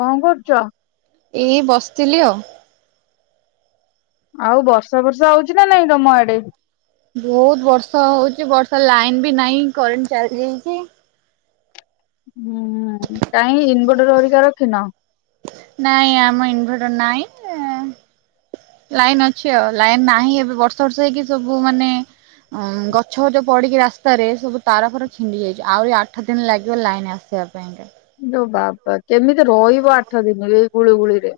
କଣ କରୁଚ? ଏଇ ବସିଥିଲି ଆଉ। ଆଉ ବର୍ଷା ଫର୍ଷା ହଉଛି ନା ନାଇଁ ତମ ଆଡେ? ବହୁତ ବର୍ଷା ହଉଛି ବର୍ଷା ଲାଇନ ବି ନାହିଁ କରେଣ୍ଟ ଚାଲି ଯାଇଚି। ହୁଁ କାହିଁ ଇନ୍ ଭେଟର ହରିକା ରଖିନ? ନାଇଁ ଆମ ଇନଭଟର ନାଇଁ ଏ ଲାଇନ ଅଛି ଆଉ ଲାଇନ ନାହିଁ ଏବେ ବର୍ଷ ବର୍ଷ ହେଇକି ସବୁ ମାନେ ଅମ୍ ଗଛ ଫଛ ପଡିକି ରାସ୍ତାରେ ସବୁ ତାର ଫାର ଛିଣ୍ଡି ଯାଇଛି ଆହୁରି ଆଠ ଦିନ ଲାଗିବ ଲାଇନ ଆସିବା ପାଇଁ କା। ଲୋ ବାବା କେମିତି ରହିବ ଆଠ ଦିନ ଏଇ ଗୁଳିୁଗୁଳିରେ?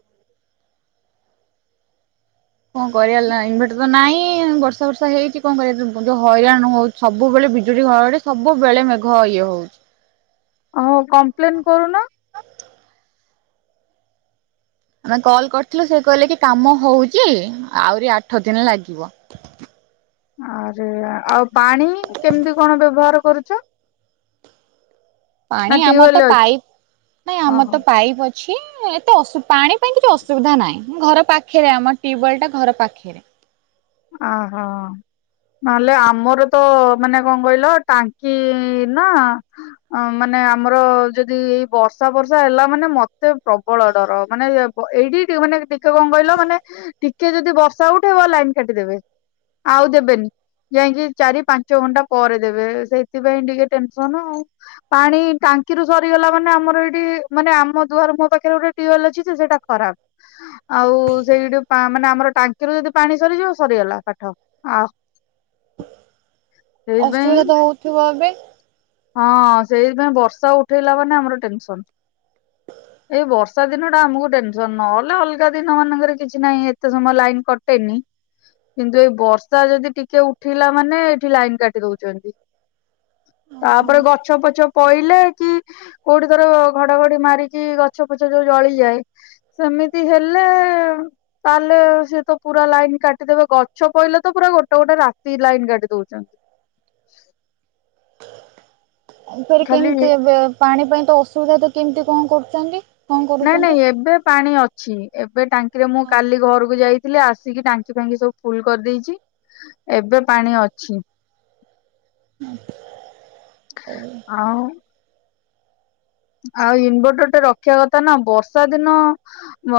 କଣ କରିବା ଲା ଇନଭଟର ତ ନାଇଁ ବର୍ଷା ଫର୍ଷା ହେଇକି କଣ କରିଆ ଯୋଉ ହଇରାଣ ହଉ ସବୁବେଳେ ବିଜୁଳି ଘଡ ଘଡି ସବୁବେଳେ ମେଘ ଇଏ ହଉଛି। ଓହୋ କମ୍ପ୍ଲେନ୍ କରୁନ? ଆମେ କଲ୍ କରିଥିଲୁ ସେ କହିଲେ କି କାମ ହଉଛି ଆହୁରି ଆଠ ଦିନ ଲାଗିବ। ଆରେ ଆଉ ପାଣି କେମିତି କଣ ବ୍ୟବହାର କରୁଛ? ପାଣି ନା ଆମର ଟ୍ୟୁବୱେଲ ତ ଅଛି ପାଇପ ନାଇଁ ଆମର ଓହୋ ତ ପାଇପ୍ ଅ ଛି ଏତେ ଅଶୁ ପାଣି ପାଇଁ କିଛି ଅସୁବିଧା ନାହିଁଁ ଘର ପାଖରେ ଆମ ଟ୍ୟୁବୱେଲ୍ଟା ଘର ପାଖରେ। ଆଁ ହ। ନହେଲେ ଆମର ତ ମାନେ କଣ କହିଲ ଟାଙ୍କି ନା ଅ ମାନେ ଆମର ଯଦି ଏଇ ବର୍ଷା ପର୍ଷା ହେଲା ମାନେ ମତେ ପ୍ରବଳ ଡର ମାନେ ଏଇଠି ଟ ମାନେ ଟିକେ କଣ କହିଲ ମାନେ ଟିକେ ଯଦି ବର୍ଷା ହେଉଥିବ ଲାଇନ କାଟିଦେବେ। ଆଉ ଦେବେନି। ଯାଇକି ଚାରି ପାଞ୍ଚ ଘଣ୍ଟା ପରେ ଦେବେ ସେଇଥିପାଇଁ ଟିକେ ଟେନସନ ଆଉ। ପାଣି ଟାଙ୍କିରୁୁ ସରିଗଲା ମାନେ ଆମର ଏଇଠି ମାନେ ଆମ ଦୁଆର ମୁହଁ ପାଖରେ ଗୋଟେ ଟି ଅଲ୍ ଅଛି ସେଇଟା ଖରାପ ଆଉ ସେଇଠୁ ମାନେ ଆମର ଟାଙ୍କିରୁ ଯଦି ପାଣି ସରିଯିବ ସରିଗଲା କାଠ ଆ ଅସୁବିଧା ତ ହଉଥିବ ଏବେ? ହଁ ସେଇବା ବର୍ଷା ଉଠେଇଲା ମାନେ ଆମର ଟେନସନ। ହ ଏଇ ବର୍ଷା ଦିନ ଟା ଆମକୁ ଟେନସନ ନହେଲେ ଅଲଗା ଦିନ ମାନଙ୍କରେ କିଛି ନାହିଁ ଏତେ ସମୟ ଲାଇନ କଟେନି କିନ୍ତୁ ଏଇ ବର୍ଷା ଯଦି ଟିକେ ଉଠିଲା ମାନେ ଏଇଠି ଲାଇନ କାଟି ଦଉଛନ୍ତି। ତାପରେ ଗଛ ପଛ ପଇଲେ କି କୋଉଠି ଥର ଘଡଘଡି ମାରିକି ଗଛ ଫଛ ଯୋଉ ଜଳିଯାଏ ସେମିତି ହେଲେ ତାହେଲେ ସେ ତ ପୁରା ଲାଇନ କାଟିଦବେ ଗଛ ପହିଲେ ତ ପୁରା ଗୋଟେ ଗୋଟେ ରାତି ଲାଇନ୍ କାଟି ଦଉଛନ୍ତି। ସେଠି ଖାଲି କେମିତି ଏବେ ପାଣି ପାଇଁ ତ ଅସୁବିଧା ତ କେମିତି କଣ କରୁଛନ୍ତି? କଣ ନାଇଁ କରୁଛନ୍ତି ନାଇଁ ଏବେ ପାଣି ଅଛି ଏବେ ଟାଙ୍କିରେ ମୁଁ କାଲି ଘରକୁ ଯାଇ ଆସିକି ଟାଙ୍କି ଫାଙ୍କି ସବୁ ଫୁଲ କରିଦେଇଛି ଏବେ ପାଣି ଅଛି। ଆଉ ଆଉ ଇନଭଟର ଟେ ରଖିବା କଥା ନା ବର୍ଷା ଦିନ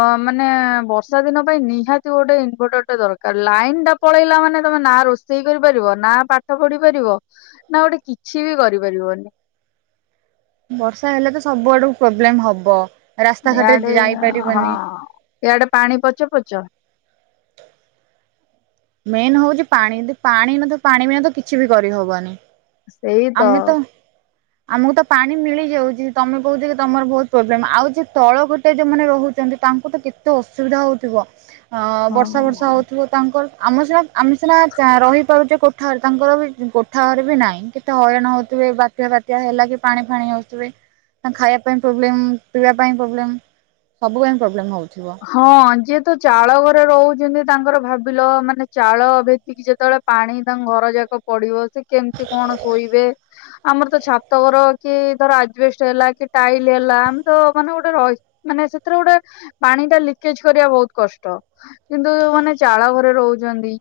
ଅ ମାନେ ବର୍ଷା ଦିନ ପାଇଁ ନିହାତି ଗୋଟେ ଇନଭଟର ଟା ଦରକାର ଲାଇନ୍ ଟା ପଳେଇଲା ମାନେ ତମେ ନା ରୋଷେଇ କରିପାରିବ ନା ପାଠ ପଢି ପାରିବ ନା ଗୋଟେ କିଛି ବି କରିପାରିବନି। ବର୍ଷା ହେଲେ ତ ସବୁ ଆଡକୁ ପ୍ରୋବ୍ଲେମ ହବ ଇଆଡେ ରାସ୍ତାଘାଟରେ ହଁ ଯାଇପାରିବନି। ଇଆଡେ ପାଣି ପଚ ପଚ। ମେନ୍ ହଉଚି ପାଣି ଦ ପାଣି [unintelligible] ତ ପାଣି ବିନା ତ କିଛି ବି କରିହବନି। ଆମେ ତ ଆମକୁ ତ ପାଣି ମିଳିଯାଉଚି ତମେ କହୁଚ କି ତମର ବହୁତ୍ ପ୍ରୋବ୍ଲେମ୍ ଆଉ ଯେ ତଳ ଘରଟେ ଯୋଉମାନେ ରହୁଚନ୍ତି ତାଙ୍କୁ ତ କେତେ ଅସୁବିଧା ହଉଥିବ। ହଁ ବର୍ଷା ଫର୍ଷା ହଁ ହଉଥିବ ତାଙ୍କର ଆମ ସିନା ଆମେ ସିନା ଚା ରହିପାରୁଚେ କୋ ଠାର୍ ତାଙ୍କର ବି କୋଠା ଘର୍ ବି ନାଇଁ କେ ତେ ହଇରାଣ ହଉଥିବେ ବାତ୍ୟା ଫାତ୍ୟା ହେଲା କି ପାଣି ଫାଣି ହଉଥିବେ। ତାଙ୍କ୍ ଖାଇଆ ପାଇଁ ପ୍ରୋବ୍ଲେମ୍ ପିଇବା ପାଇଁ ପ୍ରୋବ୍ଲେମ୍ ସବୁ ପାଇଁ ପ୍ରୋବ୍ଲେମ୍ ହଉଥିବ। ହଁ ଯିଏ ତ ଚାଳ ଘରେ ରହୁଛନ୍ତି ତାଙ୍କର ଭାବିଲ ମାନେ ଚାଳ ଭେତିକି ଯେତେଏଳେ ପାଣି ତାଙ୍କ ଘର ଯାକ ପଡିବ ସେ କେମ୍ତି କଣ ଶୋଇବେ? ଆମର ତ ଛାତ ଘର କି ଧର ଆଜବେଷ୍ଟ ହେଲା କି ଟାଇଲ୍ ହେଲା ଆମେ ତ ମାନେ ଗୋଟେ ର ମାନେ ସେଥିରେ ଗୋଟେ ପାଣି ଟା ଲିକେଜ୍ କରିବା ବହୁତ୍ କଷ୍ଟ କିନ୍ତୁ ଯୋଉମାନେ ଚାଳ ଘରେ ରହୁଛନ୍ତି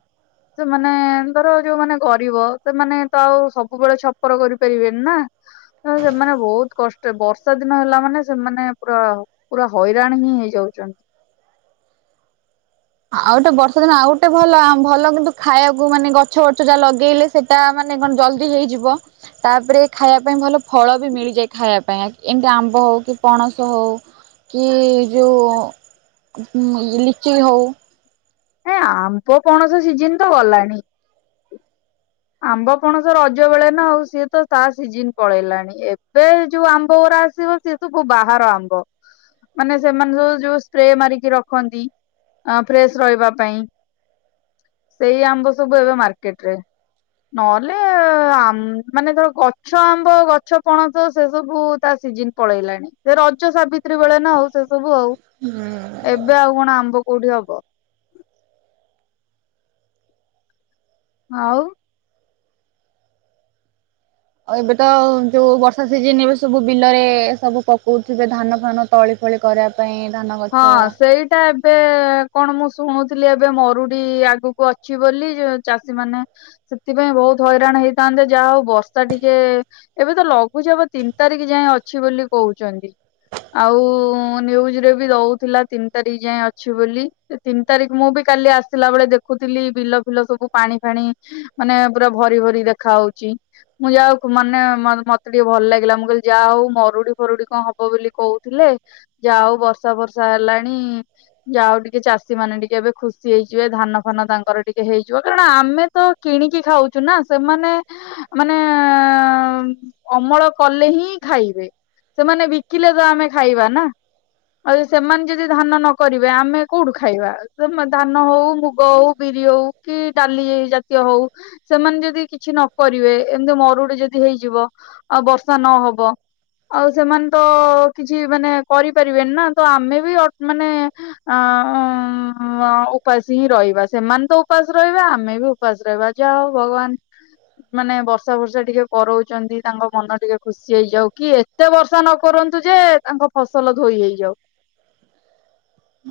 ସେମାନେ ଧର ଯୋଉମାନେ ଗରିବ ସେମାନେ ତ ଆଉ ସବୁବେଳେ ଛପର କରିପାରିବେନି ନା। ତ ସେମାନେ ବହୁତ୍ କଷ୍ଟ ବର୍ଷା ଦିନ ହେଲା ମାନେ ସେମାନେ ପୁରା ପୁରା ହଇରାଣ ହିଁ ହେଇଯାଉଚନ୍ତି। ଆଉ ଗୋଟେ ବର୍ଷା ଦିନ ଆଉ ଗୋଟେ ଭଲ ଆଁ ଭଲ କିନ୍ତୁ ଖାଇଆକୁ ମାନେ ଗଛ ବର୍ଛ ଯା ଲଗେଇଲେ ସେଟା ମାନେ କଣ୍ ଜଲ୍ଦି ହେଇଯିବ। ତାପରେ ଖାଇଆ ପାଇଁ ଭଲ ଫଳ ବି ମିଳିଯାଏ ଖାଇଆ ପାଇଁ ଏମ୍ତି ଆମ୍ବ ହଉ କି ପଣସ ହଉ କି ଯୋଉ ଉଁ ଲିଚି ହଉ। ଏଁ ଆମ୍ୱ ପଣସ ସିଜିନ୍ ତ ଗଲାଣି। ଆମ୍ବ ପଣସ ରଜ ବେଳେ ନା ଆଉ ସିଏ ତ ତା ସିଜିିନ୍ ପଳେଇଲାଣି ଏବେ ଯୋଉ ଆମ୍ବ ଗୂରା ଆସିବ ସିଏ ସବୁ ବାହାର ଆମ୍ବ ମାନେ ସେମାନେ ଯୋଉ ଯୋଉ ସ୍ପ୍ରେ ମାରିକି ରଖନ୍ତି ଆଁ ଫ୍ରେଶ୍ ରହିବା ପାଇଁ ସେଇ ଆମ୍ବ ସବୁ ଏବେ ମାର୍କେଟ୍ ରେ। ନହେଲେ ଆମ୍ ମାନେ ଧର ଗଛ ଆମ୍ବ ଗଛ ପଣସ ସେ ସବୁ ତା ସିଜିନ୍ ପଳେଇଲାଣି ସେ ରଜ ସାବିତ୍ରୀ ବେଳେ ନା ଆଉ ସେ ସବୁ ଆଉ। ହୁଁ। ଏବେ ଆଉ କଣ ଆମ୍ବ କୋଉଠି ହବ? ଆଉ। ଅ ଏବେ ତ ଯୋଉ ବର୍ଷା ସିଜନ୍ ଏବେ ସବୁ ବିଲରେ ସବୁ ପକଉଥିବେ ଧାନ ଫାନ ତଳି ପଳି କରିଆ ପାଇଁ ଧାନ ଗଛ ତା ଏବେ କଣ ମୁଁ ଶୁଣୁଥିଲି ଏବେ ମରୁଡି ଆଗକୁ ଅଛି ବୋଲି [unintelligible] ଚାଷୀ ମାନେ ସେଥିପାଇଁ ବହୁତ୍ ହଇରାଣ ହେଇଥାନ୍ତେ ଯା ହଉ ବର୍ଷା ଟିକେ ଏବେ ତ ଲଘୁଚାପ ତିନ୍ ତାରିଖ୍ ଯାଏଁ ଅଛି ବୋଲି କହୁଚନ୍ତି। ଆଉ ନ୍ୟୁଜ୍ ରେ ବି ଦଉଥିଲା ତିନ୍ ତାରିଖ୍ ଯାଏଁ ଅଛି ବୋଲି ଏ ତିନ୍ ତାରିଖ୍ ମୁଁ ବି କାଲି ଆସିଲା ବେଳେ ଦେ ଖୁଥିଲି ବିଲ ଫିଲ ସବୁ ପାଣି ଫାଣି ମାନେ ପୁରା ଭରି ଭରି ଦେଖା ହଉଚି। ମୁଁ ଯାଉକୁ ମାନେ ମ ମତେ ଟିକେ ଭଲ ଲାଗିଲା ମୁଁ କହିଲି ଯା ହଉ ମରୁଡି ଫରୁଡି କଁ ହବ ବୋଲି କହୁଥିଲେ ଯା ହଉ ବର୍ଷା ଫର୍ଷା ହେଲାଣି ଯାଉ ଟିକେ ଚାଷୀ ମାନେ ଟିକେ ଏବେ ଖୁସି ହେଇଯିବେ ଧାନ ଫାନ ତାଙ୍କର ଟିକେ ହେଇଯିବ କାରଣ ଆମେ ତ କିଣିକି ଖାଉଚୁ ନା ସେମାନେ ମାନେ [unintelligible] ଅମଳ କଲେ ହିଁ ଖାଇବେ। ସେମାନେ ବିକିଲେ ତ ଆମେ ଖାଇବା ନା। ଆଉ ସେମାନେ ଯଦି ଧାନ ନ କରିବେ ଆମେ କୋଉଠୁ ଖାଇବା [unintelligible] ଧାନ ହଉ ମୁଗ ହଉ ବିରି ହଉ କି ଡାଲି ଜାତୀୟ ହଉ। ସେମାନେ ଯଦି କିଛି ନ କରିବେ ଏମିତି ମରୁଡି ଯଦି ହେଇଯିବ ଆଉ ବର୍ଷା ନହବ। ଆଉ ସେମାନେ ତ କିଛି ମାନେ କରିପାରିବେନି ନା ତ ଆମେ ବି ଅ ମାନେ। ଆଁ ଉଁ ଓ ଉପାସ ହିଁ ରହିବା ସେମାନେ ତ ଉପାସ ରହିବା ଆମେ ବି ଉ ଉପାସ ରହିବା ଯା ହଉ ଭଗବାନ। ମାନେ ବର୍ଷା ଫର୍ଷା ଟିକେ କରଉଛନ୍ତି ତାଙ୍କ ମନ ଟିକେ ଖୁସି ହେଇଯାଉ କି ଏ। ଏତେ ବର୍ଷା ନ କରନ୍ତୁ ଯେ ତାଙ୍କ ଫସଲ ଧୋଇ ହେଇଯାଉ।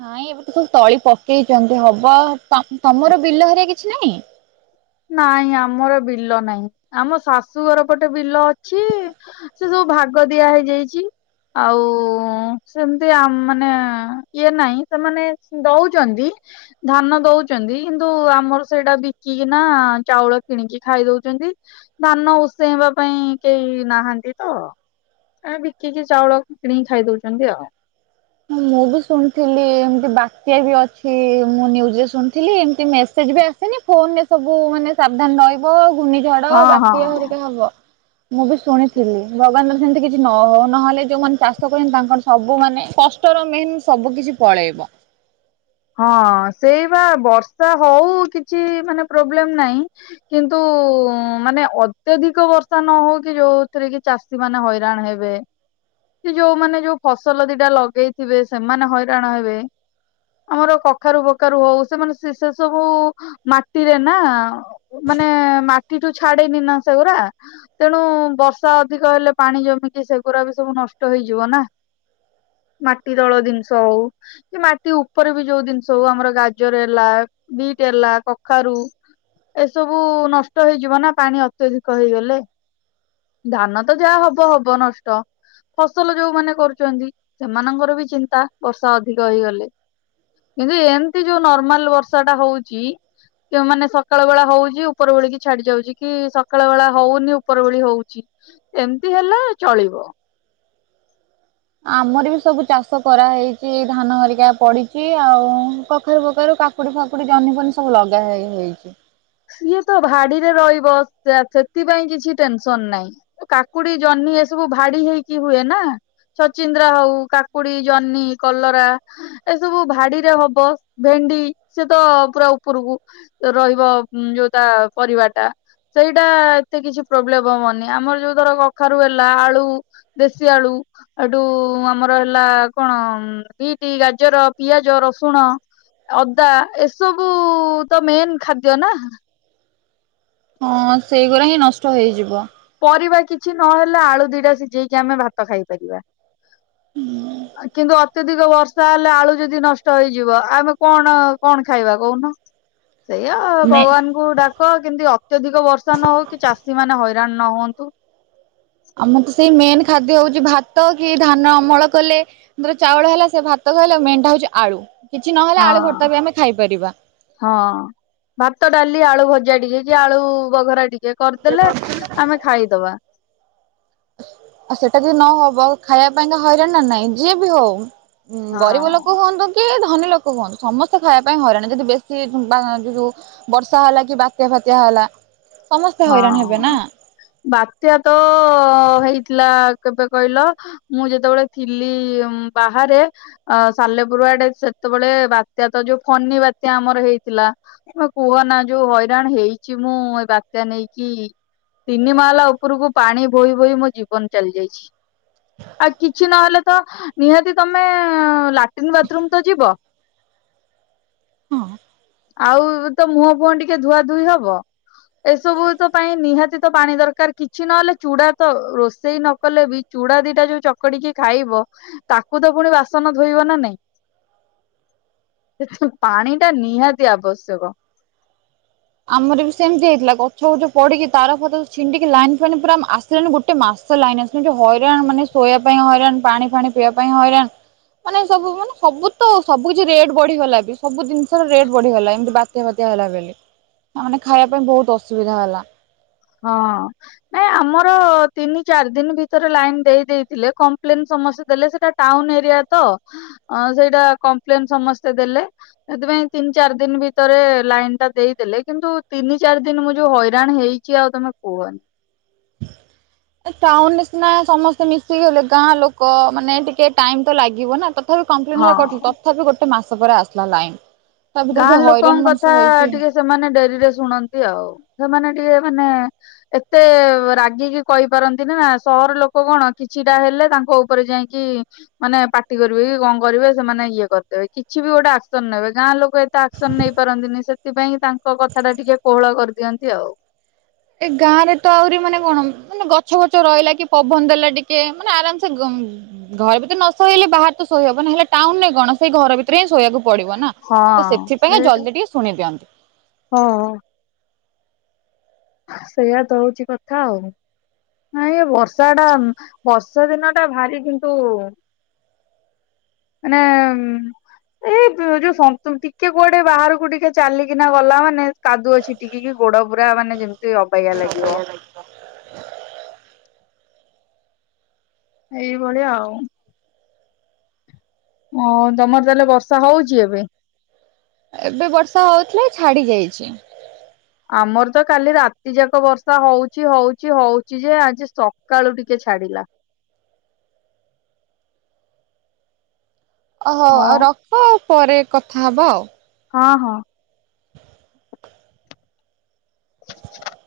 ନାଇଁ ଏବେ ତ ସବୁ ତଳି ପକେଇଛନ୍ତି ହବ ତା ତମର ବିଲ ହେରୀକା କିଛି ନାଇଁ? ନାଇଁ ଆମର ବିଲ ନାହିଁ ଆମ ଶାଶୁଘର ପଟେ ବିଲ ଅଛି। ସେ ସବୁ ଭାଗ ଦିଆ ହେଇଯାଇଛି। ଆଉ ସେମତି ଆ ମାନେ ଇଏ ନାହିଁ ସେମାନେ ଦଉଛନ୍ତି। ଧାନ ଦଉଛନ୍ତି କିନ୍ତୁ ଆମର ସେଇଟା ବିକି କି ନା ଚାଉଳ କିଣିକି ଖାଇ ଦଉଛନ୍ତି। ଧାନ ଉସେଁଇବା ପାଇଁ କେହି ନାହାନ୍ତି ତ। ଏ ବିକିକି ଚାଉଳ କିଣିକି ଖାଇ ଦଉଛନ୍ତି ଆଉ। ମୁଁ ବି ଶୁଣିଥିଲି ଏମତି ବାତ୍ୟା ବି ଅଛି ମୁଁ ନିନ୍ୟୁଜରେ ଶୁଣିଥିଲି ଏମତି ମେସେଜ ବି ଆସିି ସେନି ଫୋନରେ ସବୁ ମାନେ ସାବଧାନ ରହିବ ଘୂର୍ଣ୍ଣିଝଡ ହଁ ହଁ ବାତ୍ୟା ଘରିକା ହବ। ମୁଁ ବି ଶୁଣିଥିଲି ଭଗବାନଙ୍କ ଦୟାରୁ ସେମତି କିଛି ନହଉ ନହେଲେ ଯୋଉମାନେ ଚାଷ କରୁଛନ୍ତି ତାଙ୍କର ସବୁ ମାନେ କଷ୍ ଷ୍ଟ ର ମେନ ସବୁକିଛି ପଳେଇବ। ହଁ ସେଇ ବା ବର୍ଷା ହଉ କିଛି ମାନେ ପ୍ରୋବ୍ଲେମ ନାହିଁ। କିନ୍ତୁ ମାନେ ଅତ୍ୟଧିକ ବର୍ଷା ନ ହଉ କି ଯୋଉଥିରେ କି ଚାଷ ଷୀ ମାନେ ହଇରାଣ ହେବେ। କି ଯୋଉମନେ ଯୋଉ ଫସଲ ଦିଟା ଲଗେଇଥିବେ ସେମାନେ ହଇରାଣ ହେବେ। ଆମର କଖାରୁ ଫଖାରୁ ହଉ ସେମାନେ ସେ ସବୁ ମାଟିରେ ନା। ମାନେ ମାଟିଠୁ ଛାଡେନିନା ସେଗୁରା। ତେଣୁ ବର୍ଷା ଅଧିକ ହେଲେ ପାଣି ଜମିକି ସେଗୁୁରା ବି ସବୁ ନଷ୍ଟ ହେଇଯିବ ନା। ମାଟି ତଳ ଜିନିଷ ହଉ କି ମାଟି ଉପ ଉପରେ ବି ଯୋଉ ଜିନିଷ ହଉ ଆମର ଗାଜର ହେଲା ବିଟ୍ ହେଲା କଖାରୁ। ଏସବୁ ନଷ୍ଟ ହେଇଯିବ ନା ପାଣି ଅତ୍ୟଧିକ ହେଇଗଲେ। ଧାନ ତ ଯାହା ହବ ହବ ନଷ୍ଟ। ଫସଲ ଯୋଉମାନେ କରୁଛନ୍ତି ସେମାନଙ୍କର ବି ଚିନ୍ତା ବର୍ଷା ଅଧିକ ହେଇଗଲେ। କିନ୍ତୁ ଏମିତି ଯୋଉ ନର୍ମାଲ ବର୍ଷା ଟା ହଉଛି। କି ମାନେ ସକାଳ ବେଳା ହଉଛି ଉପର ବେଳିକି ଛାଡି ଯାଉଛି କି ସକାଳ ବେଳା ହଉନି ଉପର ବେଳି ହଉଛି। ଏମିତି ହେଲେ ଚଳିବ। ଆମର ବି ସବୁ ଚାଷ କରାହେଇଛି ଧାନ ହରିକା ପଡିଛି ଆଉ କଖାରୁ ଫଖାରୁା କା କାକୁଡି ଫାକୁଡି ଜହ୍ନି ଫନି ସବୁ ଲଗା ହେଇ ହେଇଛି। ସିଏ ତ ଭାଡିରେ ରହିବ ସିଆ ସେଥିପାଇଁ କିଛି ଟେନସନ ନାହିଁ। କାକୁଡି ଜହ୍ନି ଏସବୁ ଭାଡି ହେଇକି ହୁଏ ନା। ଛଚିନ୍ଦ୍ରା ହଉ କାକୁଡି ଜହ୍ନି କଲରା। ଏସବୁ ଭାଡିରେ ହବ ଭେଣ୍ଡି ସିଏ ତ ପୁରା ଉପରକୁ ରହିବ। ଉଁ ଯୋଉ ତା ପରିବା ଟା। ସେଇଟା ଏତେ କିଛି ପ୍ରୋବ୍ଲେବ ହବନି ଆମର ଯୋଉ ଧର କଖାରୁ ହେଲା ଆଳୁ। ଦେଶୀ ଆଳୁ। ଏଠୁ ଆମର ହେଲା କଣ ବିଟି ଗାଜର ପିଆଜ ରସୁଣ। ଅଦା ଏସବୁ ତ ମେନ୍ ଖାଦ୍ୟ ନା। ହଁ ସେଇଗୁରା ହିଁ ନଷ୍ଟ ହେଇଯିବ। ପରିବା କିଛି ନହେଲେ ଆଳୁ ଦିଟା ସିଜେଇକି ଆମେ ଭାତ ଖାଇପାରିବା। ହୁଁ। କିନ୍ତୁ ଅତ୍ୟଧିକ ବର୍ଷା ହେଲେ ଆଳୁ ଯଦି ନଷ୍ଟ ହେଇଯିବ ଆମେ କଣ କଣ ଖାଇବା କହୁନ। ସେଇଆ ମେ ଭଗବାନଙ୍କୁ ଡାକ କିନ୍ତି ଅତ୍ୟଧିକ ବର୍ଷା ନ ହଉ କି ଚାଷୀମାନେ ହଇ ରାଣ ନ ହୁଅନ୍ତୁ। ଆମର ତ ସେଇ ମେନେ ଖାଦ୍ୟ ହଉଚି ଭାତ କି ଧାନ ଅମଳ କଲେ ହିନ୍ତିରେ ଚାଉଳ ହେଲା ସେ ଭାତ ଖାଇଲେ ମେନଟା ହଉଚି ଆଳୁ କିଛି ନହେଲେ ଆଳୁ ହଁ ଭର୍ତ୍ତା ବି ଆମେ ଖାଇପାରିବା। ହଁ ଭାତ ଡାଲି ଆଳୁ ଭଜା ଟିକେ କି ଆଳୁ ବଘରା ଟି କେ କରିଦେଲେ ଆମେ ଖାଇଦବା। ଆଉ ସେଟା ଯଦି ନ ହବ ଖାଇଆ ପାଇଁକା ହଇରାଣ ନା ନାଇଁ ଯିଏ ବି ହଉ। ଉଁ ହଁ ଗରିବ ଲୋକ ହୁଅନ୍ତୁ କି ଧନୀ ଲୋକ ହୁଅନ୍ତୁ ସମସ୍ତେ ଖାଇବା ପାଇଁ ହଇରାଣ ଯଦି ବେଶୀ [unintelligible] ବର୍ଷା ହେଲା କି ବାତ୍ୟା ଫାତ୍ୟା ହେଲା ସମସ୍ତେ ହଇରାଣ ହେବେ ନା ହଁ ବାତ୍ୟା ତ ହେଇଥିଲା କେବେ କହିଲ ମୁଁ ଯେତେବେଳେ ଥିଲି ଉଁ ବାହାରେ ଅ ସାଲେପୁର ଆଡେ ସେତେବେଳେ ବାତ୍ୟା ତ ଯୋଉ ଫନି ବାତ୍ୟା ଆମର ହେଇଥିଲା। ତମେ କୁହନା ଯୋଉ ହଇରାଣ ହେଇଚି ମୁଁ ଏ ବା ତ୍ୟା ନେଇକି ତିନି ମାହାଲା ଓପୁରୁକୁ ପାଣି ବୋହି ବୋହି ମୋ ଜୀବନ ଚାଲିଯାଇଛି। ଆଉ କିଛି ନହେଲେ ତ ନିହାତି ତମେ ଲାଟ୍ରିନ୍ ବାଥରୁମ୍ ତ ଯିବ। ହଁ। ଆଉ ତ ମୁହଁ ଫୁହଁ ଟିକେ ଧୁଆ ଧୁଇ ହବ। ଏସବୁ ତ ପାଇଁ ନିହାତି ତ ପାଣି ଦରକାର କିଛି ନହେଲେ ଚୁଡା ତ ରୋଷେଇ ନ କଲେ ବି ଚୁଡା ଦିଟା ଯୋଉ ଚକଡିକି ଖାଇବ ତାକୁ ତ ପୁଣି ବାସନ ଧୋଇବ ନା ନାଇଁ। ପାଣିଟା ନିହାତି ଆବଶ୍ୟକ। ଆମର ବି ସେମତି ହେଇଥିଲା ଗଛ ବୁଛ ପଡିକି ତାର ଫାର ଛିଣ୍ଡିକି ଲାଇନ୍ ଫାଇନ୍ ପୁରା ମା ସିଲାନି ଗୋଟେ ମାସ ଲାଇନ ଆସିନି ଯୋଉ ହଇରାଣ ମାନେ ଶୋଇଆ ପାଇଁ ହଇରାଣ ପାଣି ଫାଣି ପିଇବା ପାଇଁ ହଇରାଣ। ମାନେ ସବୁ ମାନେ ସବୁ ତ ସବୁ କିଛି ରେଟ୍ ବଢିଗଲା ବି ସବୁ ଜିନ୍ ଷର ରେଟ୍ ବଢିଗଲା ଏମତି ବାତ୍ୟା ଫାତ୍ୟା ହେଲା ବେଲି ହଁ ମାନେ ଖାଇଆ ପାଇଁ ବୋହୁତ ଅସୁବିଧା ହେଲା। ହଁ। ନାଇଁ ଆମର ତିନି ଚାରି ଦିନ ଭିତେରେ ଲାଇନ ଦେଇ ଦେଇଥିଲେ କମ୍ପ୍ଲେନ ସମସ୍ତେ ଦେଲେ ସେଟା ଟାଉନ୍ ଏରିଆ ତ ଅଁ ସେଇଟା କମ୍ପ୍ଲେନ୍ ସମସ୍ତେ ଦେଲେ। ସେଥିପାଇଁ ତିନ ଚାରି ଦିନ ଭିତରେ ଲାଇନଟା ଦେଇଦେଲେ କିନ୍ତୁ ତିନି ଚାରି ଦିନ ମୁଁ ଯୋଉ ହଇରାଣ ହେଇ ଚି ଆଉ ତମେ କୁହନି। ତ ଟାଉନରେ ସିନା ସମସ୍ତେ ମିଶି ଗଲେ ଗାଁ ଲୋକ ମାନେ ଟିକେ ଟାଇମ୍ ତ ଲାଗିବ ନା ତ ଥାପି କମ୍ପ୍ଲେନ [unintelligible] କରିଥିଲୁ ହଁ ତଥାପି ଗୋଟେ ମାସ ପରେ ଆସିଲା ଲାଇନ୍। ଗାଁ ଲୋକଙ୍କ କଥା ଟିକେ ସେମାନେ ଡେରିରେ ଶୁଣନ୍ତି ଆଉ ସେମାନେ ଟିକେ ମାନେ ଏତେ ରାଗିକି କହିପାରନ୍ତିନି ନା ସହର ଲୋକ କଣ କିଛିଟା ହେଲେ ତାଙ୍କ ଉପରେ ଯାଇଁ କି ମାନେ ପାଟି କରିବେ କି କଁ କରିବେ ସେମାନେ ଇଏ କରିଦେବେ କିଛି ବି ଗୋଟେ ଆକ୍ସନ୍ ନେବେ ଗାଁ ଲୋ କ ଏତେ ଆକ୍ସନ୍ ନେଇ ପାରନ୍ତିନି ସେଥିପାଇଁକି ତାଙ୍କ କଥାଟା ଟିକେ କୋହଳ କରିଦିଅନ୍ତି ଆଉ। ଏ ଗାଁରେ ତ ଆହୁରି ମାନେ କଣ ମାନେ ଗଛ ଫଛ ରହିଲା କି ପବନ ଦେଲା ଟିକେ ମାନେ ଆରାମସେ ଗ ଉଁ ଉଁ ଘରେ ଭିତେରେ ନ ଶୋଇଲେ ବାହାରେ ତ ଶୋଇ ହବ ନହେଲେ ଟାଉନରେ କଣ ସେଇ ଘର ଭି ତେରେ ଶୋଇବାକୁ ପଡିବ ନା ତ ହଁ ସେଥିପାଇଁକା ସେଇଟା ଜଲ୍ଦି ଟିକେ ଶୁଣି ଦିଅନ୍ତି। ହଁ ହଁ। ସେଇଆ ତ ହଉଚି କଥା ଆଉ ହୁଁ। ନାଇଁ ଏ ବର୍ଷା ଟା ବର୍ଷା ଦିନ ଟା ଭାରି କିନ୍ତୁ ମାନେ ଏଇ ଯୋଉ ସନ୍ତୁ ଟିକେ କୁଆଡେ ବାହାରକୁ ଟିକେ ଚାଲିକିନା ଗଲା ମାନେ କାଦୁଅ ଛିଟିକି କି ଗୋଡ ପୁରା ମାନେ ଯେମିତି ଅବାଗିଆ ଲାଗିବ। ଏଇ ଭଳିଆ ଆଉ। ଓ ତମର ତାହେଲେ ବର୍ଷା ହଉଚି ଏବେ। ଏବେ ବର୍ଷା ହଉଥିଲା ଛାଡି ଯାଇଛି। ଆମର ତ କାଲି ରାତି ଯାକ ବର୍ଷା ହଉଚି ହଉଚି ହଉଚି ଯେ ଆଜି ସକାଳୁ ଟିକେ ଛାଡିଲା। ଓହୋ ଓ ଆଉ ରଖ ଆଉ ପରେ କଥା ହବା ଆଉ। ହଁ ହଁ। [unintelligible]